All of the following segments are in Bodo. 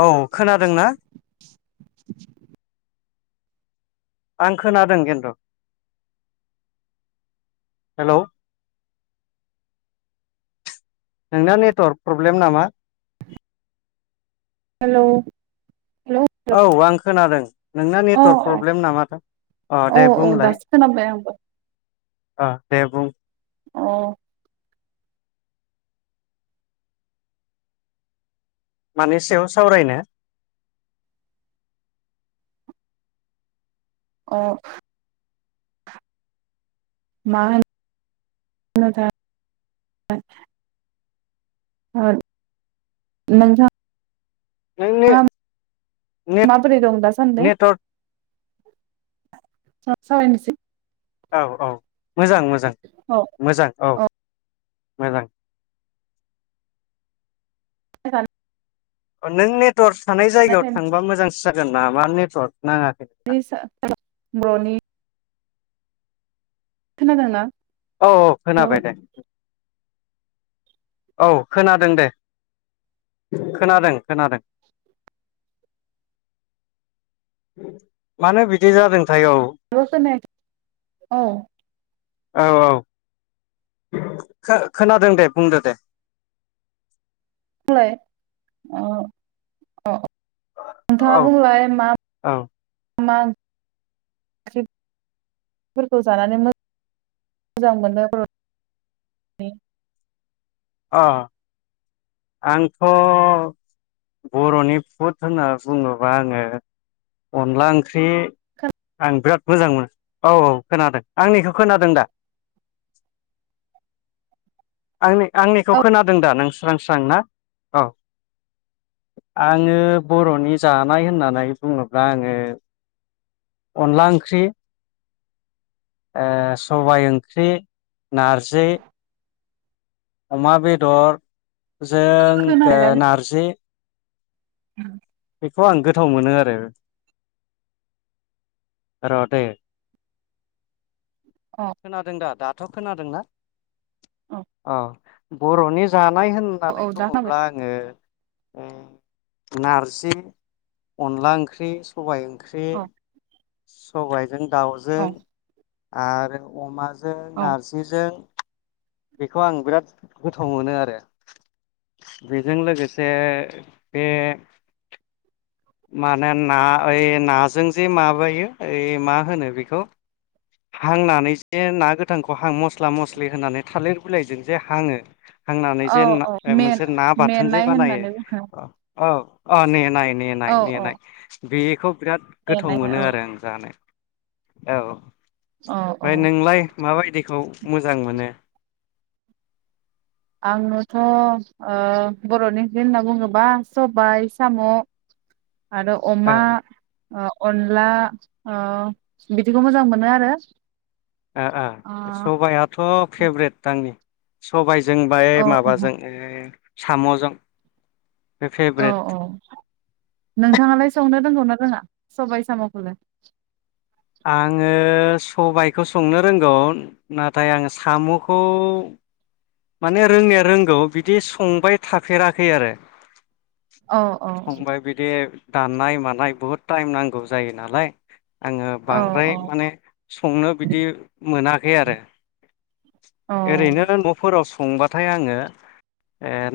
औ खोनादों ना आं खोनादों गिन्न्दू हेल' नोंना नेटवार्क प्रब्लेम नामा हेलौ हेलौ औ आं खोनादों नोंना अ नेटवारर्क प्रब्लेम नामाथाय अ औ दे औ बुंलाय दासो खोनाबाय आंबो आ दे बुं औ मानि सायाव सावरायनो अ माहोनोथाय नोंथां नोंनि नेट माबोरै दंं दासानदै? नेटवर्क सावरायनोसै औ औ मोजां मोजां औ मोजां औ मोजां [unintelligible] नों नेट टर थानाय जायगायाव थांबा मोजां जागोन नामा नेटवर्क नाङाखै नोंना बर्रनि [unintelligible] खोनादों ना? औ औ खोनाबाय दे औ खोनादों दे खोनादों खोनादों मानो बिदि जादों [unintelligible] औ औ औ खोनादों दे बुंदो दे बुंलाय अ अ नोंथाङा औ बुंलााय मा औ मा ओंक्रिफोरखौ जानानै मोजां मोनो बर'नि अ आंथ' बर'नि फुद होनना बुङोबा आङो अनला ओंख्रि ओंख्रि आं बिराद मोजांमोनो औ औ खोनादों आंनिखौ खोनादों दा आंनि आंनिखौ औ खोनादों दा नों [unintelligible] स्रां ना औ आङो बर'नि जानाय होननानै बुङोब्ला आङो अनला ओंख्रि ओ सबाय ओंख्रि, नारजि अमा बेदर जों नारजि उम बेखौ आं गोथाव मोनो आरो रदे औ खोनादों दा दाथ थ' खोनादोंना? अ बर'नि जा नाय औ होननानै दा खोनाबाय बुङोब्ला आङो नारजि, अनला ओंख्रि, सबाइ ओंख्रि ओंख्रि औ सबायाइजों औ दाउजों आरो अमााजों जों औ नारजिजों बेखौ आं बिराद गोथाव मोनो आरो बेजों लोगोसे बे माने ना ओइ नाजों जे माबायो ओइ मा होनो बेखौ हांनानै जे ना गोथांखौ हां मस्ला मस्लि होनानै थालिर बिलाइजों जे हाङो हांनानै औ जे औ मेन मोनसे ना बाथोन जे मेनाय बानायो होननानै बुङो अ अ मेनाय औ औ नेनाय बेखौ बिराद गोथाव मेनाय मोनो औ आरो आं जानो औ औ औ ओमफ्राय नोंलाय माबायदिखौ मोजां मोनो? आंबोथ' ओ बर'नि ओंख्रि होनना बुङोब्ला सबाय साम' आरो ओ अमा अनला ओ बिदिखौ मोजां मोनो आरो ओ ओओ सबायाइाथ' फेभ्रेट आंनि सबाय जों बाय औ माबाजों ओ साम'जों बे औ फेभरेट औ नोंथाङालाय संनो रोंगौना रोङा? सबाय साम'खौल आङो सबायखौ संनो रोंगौ नाथाय आं साम'खौ माने रोंनाया रोंगौ बिदि संबाय थाफेराखै आरो औ औ फंबाय बिदि दाननाय मानाय बहुद टाइम नांगौ जायो नालाय आङो औ बांद्राय औ माने संनो बिदि मोनाखै आरो ओरैनो न फ्राव संबाथाय आङो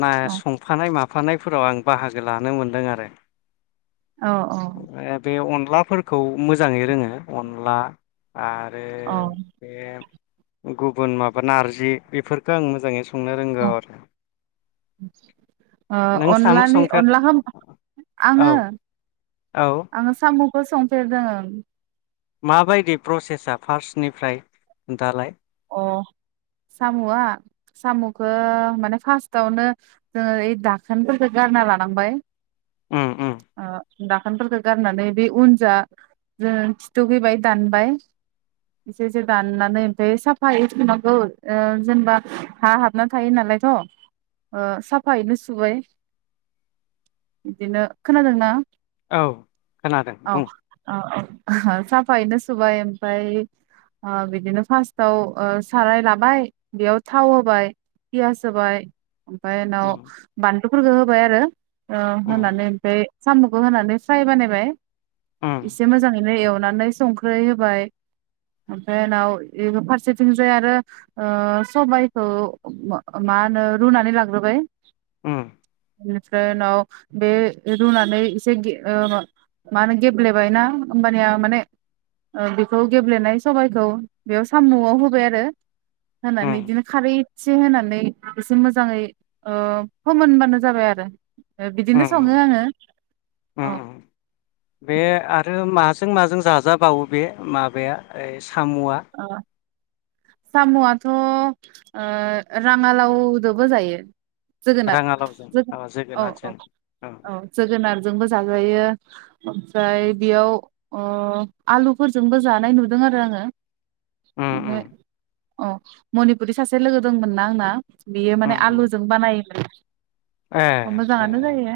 ना औ संफानाय मा फानायफोराव आं बाहागो लानो मोन्दों आरो औ औ बे अनलाफोरखौ मोजाङै रोङो अनला आरो ओ बे गुबुन माबा नारजि बेफोर खो आं नों साम' अनलानि संफेर अनलाखौ औ आङो औ आङो साम' खौ संफेरदों माबायदि प्रसेसा फार्स्टनिफ्राय दालाय अ साम'आ साम'खौ माने फार्स्टावनो जोङो ओइ दाखोनफोरफोरखौ गारना लानांबाय ओ ओ दाखोनफोरखौ गारनानै बे उनजोआ जों खिथुखै बाय दानबाय एसे एसे दाननानै ओमफ्राय साफ फायै सुनांगौ जेनेबा हा हाबना थायो नालायथ' साफायैनो सुबाय बिदिनो खोनादोंना औ खोनादों बुं साफायनो सुबाय ओमफाय बिदिनो फास थाव साराय लाबाय बेयाव थाव होबाय पियास होबाय ओमफाय उनाव उम बान बेफोरखौ होबाय आरो उम होनानै ओमफ्राय साम'खौ होनानै फ्राय बानायबाय उम एसे मोजाङैनो एव [unintelligible] संख्रि होबाय ओमफ्राय उनाव बे फारसेथिंजाय आरो सबाइखौ मा होनो रुनानै लाग्रोबाय [unintelligible] बेनिफ्राय उनाव बे रुनानै एसे मा होनो गेब्लेबायना होमबानिया माने बेखौ गेब्लेनाय सबायाइखौ बेयाव साम'आव होबाय आरो होनानै उम बिदिनो खारै एसे होनानै एसे मोजाङै फोमोनबानो जाबाय आरो बिदिनो सङो उम आङो औ उम जों माजों जाजाबावो बे माबाया ओ सामआ ओ सामआथ राङालावदोबो जायो जोगोनार राङालावजों अ जोगोनार औ औ जोगोनारजों औ जोगोनार जोंबो जाजायो उम ओमफ्राय बेयाव अ आलुफोरजोंबो जानाय नुदों आरो आङो उम माने उम अ मनिपुरि सासे लोगो दंमोन ना आंना बेयो माने उम उम आलुजों बानायोमोन ए ए मोजाङानो ए जायो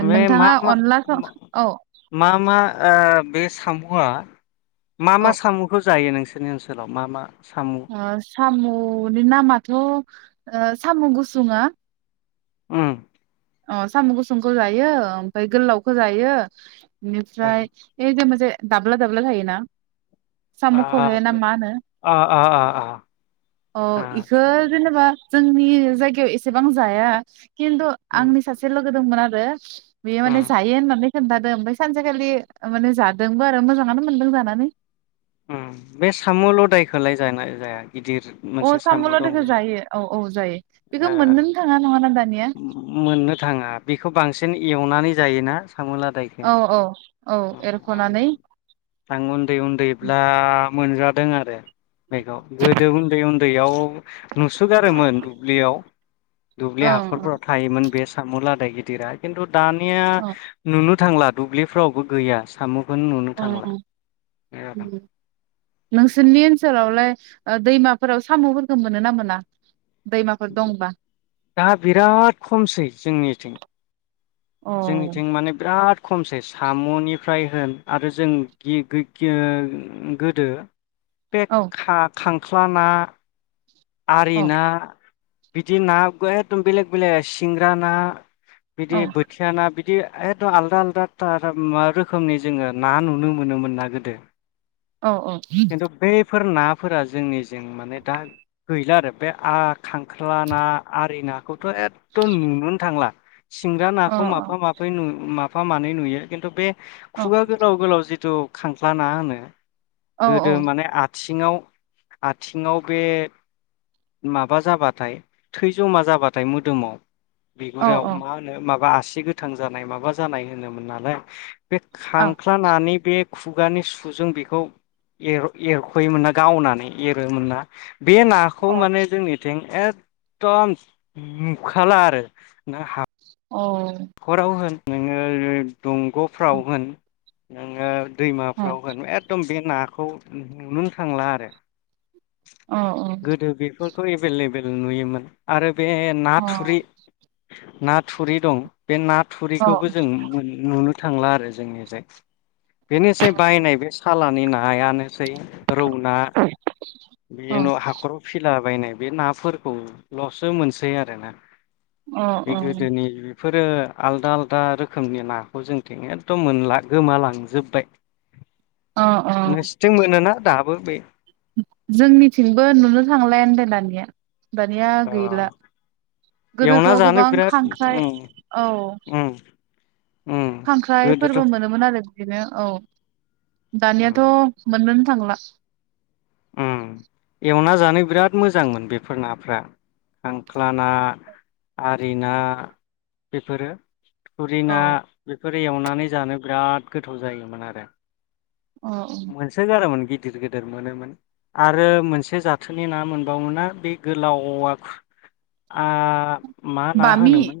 अ‌ बे मा नोंथाङा अनला सं औ मा ओ बे सामुआ मा औ मा सामखौ जायो नोंस नोंसिनि ओनोलाव मा मा साम' अ सामु औ नामाथ‌ ओ सामु गुसुंआ ओ अ साम गुसुंखौ जायो ओमफ्राय गोलावखौ जायो औ बेनिफ्राय ऐ दाब्ला दाब्ला थायोना आ साम खौहाय ना मा होनो आ आ आ आ अ इखौ आतसा जेनेबा जोंनि जायगायाव एसेबां जाया किन्थु उम आंनि सासे लोगो दंमोन आरो [inaudible] बेे माने उम जायो खोन्थादों ओमफ्राय सानसेखालि माने जादोंबो आरो मोजाङानो मोनदों जानानै ओ बे साम लदायखौलाय जाय़ना जाया गिदिर अ मोनसे साम दं लादायखौ जे जायो औ औ जायो बेखौ ओ मोननोनो थाङा नङाना दानिया मोननो थाङा बेखौ बांसिन एवनानै जायोना सामु लादायखौ औ औ औ अ एरख'नानै आं उन्दै उन्दै ब्ला आं मोनजादों आरो बेखौ गोदो उन्दै उन्दैयाव नुसोगारोमोन दुब्लियाव दुब्लि ओं हाखरफोराव थायोमोन बे सामुलादाय गिदिरा खिन्थु दानिया अ नुनो थांला दुब्लिफ्रावबो गैया सामु खौनो नुनो अ थांला उम नोंसोरनि ओनसोलावलाय ओ दैमाफोराव साम'फोरखौ मोनो ना मोना? दैमाफोर दंबा दा बिराद खमसै जोंनिथिं अ जोंनिथिं माने बिराद खमसै साम'निफ्राय होन आरो जों गोदो बे औ खा खां ख्लााना औ आरिना बिदि ना एखदम बेलेग बेलेग सिंग्रा ना बिदि बोथिया ना बिदि एखदम आलदा आलदा मा रोखोमनि जोङो ना नुनो मोनोमोनना गोदो औ औ बेफोर नाफोरा जोंनिजों माने दा गैला आरो बे आ खांख्ला ना आरि ना थ' एखदम नुनोनो थांला सिंग्रा अ नाखौ माफा माबफै नु म फा मानै नुयो खिन्थु बे अ खुगा गोलााव गोलाव जिथु खांख्ला ना होनो औ गोदो माने आथि थिङाव आथिङाव बे माबा जाबाथाय थै जमा जाबाथाय मोदोमाव औ बिगुरियाव औ मा होनो माबा आसि गोथां जानाय माबा जानाय होनोमोन नालाय बे अ खांख्ला नानि बे खुगानि सुजों बेखौ एरख'योमोन ना गावनानै एरोमोन ना बे नाखौ माने जोंनिथिं एखदम नुखाला आरो नों हा खराव होन नोङो [unintelligible] दंग'फ्राव होन [unintelligible] अ दैमाफ्राव होन एकदम बे नाखौ नुनो थांला आरो औ औ फोरखौ एभेलेबेल नुयोमोन आरो बे ना थुरि ना थुरि दं बे ना थुरिखौबो जों नुनो थांला आरो जोंनिजाय बेनोसै बायनाय बे सालानि नायानो सै रौ ना अ बिदिनो न' हाखराव फिला बायनाय बे नाफोरखौल'सो मोनसै आरोना। बे अ गोदोनि बेफोरो आलदा आलदा रोखोमनि नाखौ जोंथिं एखदम मोनला गोमालांजोबबाय। अ अ नोंसिथिं मोनोना दाब बो बे जोंनिथिंबो नुनो थांलायानदे दानिया। दानिया अ गैला गोदोथ' एवना जानो गोबां बिराद खांख्राइ उम औ उम उम खांख्राइ गोदोथ' फोरबो मोनोमोन आरो बिदिनो औ दानियाथ' उम मोननो नो थांला एवना जानो बिराद मोजांमोन बेफोर नाफ्रा खांख्ला ना आरि ना बेफोरो। थुरिना औ बे बेफोर एवनानै जानो बिराद गोथाव जायोमोन आरो। अ मोनसो गारोमोन [unintelligible] गिदिर गिदिर मोनोमोन आरो मोनसे जाथोनि ना मोनबावोना बे गोलावा आ मा ना बामि होनोमोन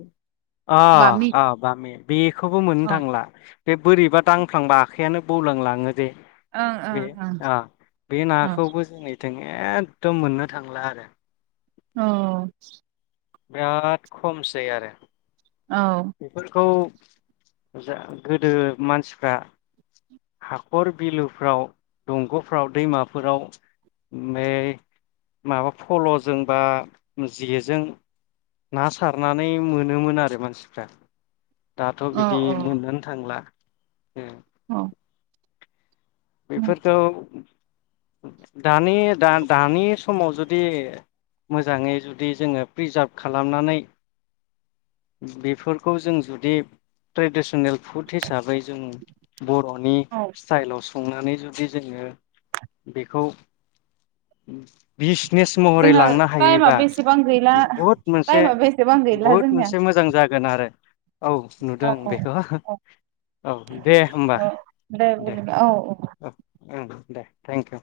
अ बामि अ बामि बे बेखौबो मोननो अ थांला। बे बोरैबा दांफ्लांबा आखाइयानो बौलांलाङो जे। ओं ओं बे औ बे नाखौबो जोंनिथिं ए दम मोननो थांला आरो। औ बिराद खमसै आरो औ बेफोरखौ जा गोदो मानसिफ्रा हाखर बिलोफ्राव दंग'फ्राव दैमाफोराव माबा फल'जों बा जेजों ना सारनानै मोनोमोन आरो मानसिफ्रा। दाथ' औ बिदि मोननोनो थांला। उम औ बेफोरखौ [unintelligible] दानि दा दानि समाव जुदि मोजाङै जुदि जोङो प्रिजार्भ खालामनानै बेफोरखौ जों जुदि ट्रेडिसनेल फुड हिसाबै जों बर'नि औ सिथिइलाव सं नानै जुदि जोङो बेखौ बिस नेस महरै जोंना लांनो हायोबा टाइमाबो एसेबां गैला बुहुद मोनसे टाइमाबो एसेबां गैला बुहुद जोंनिया मोनसे मोजां जागोन आरो। औ औ नुदों औ बेखौ औ औ दे होमबा औ दे बिदिब्ला औ औ ओं दे थेंक इउ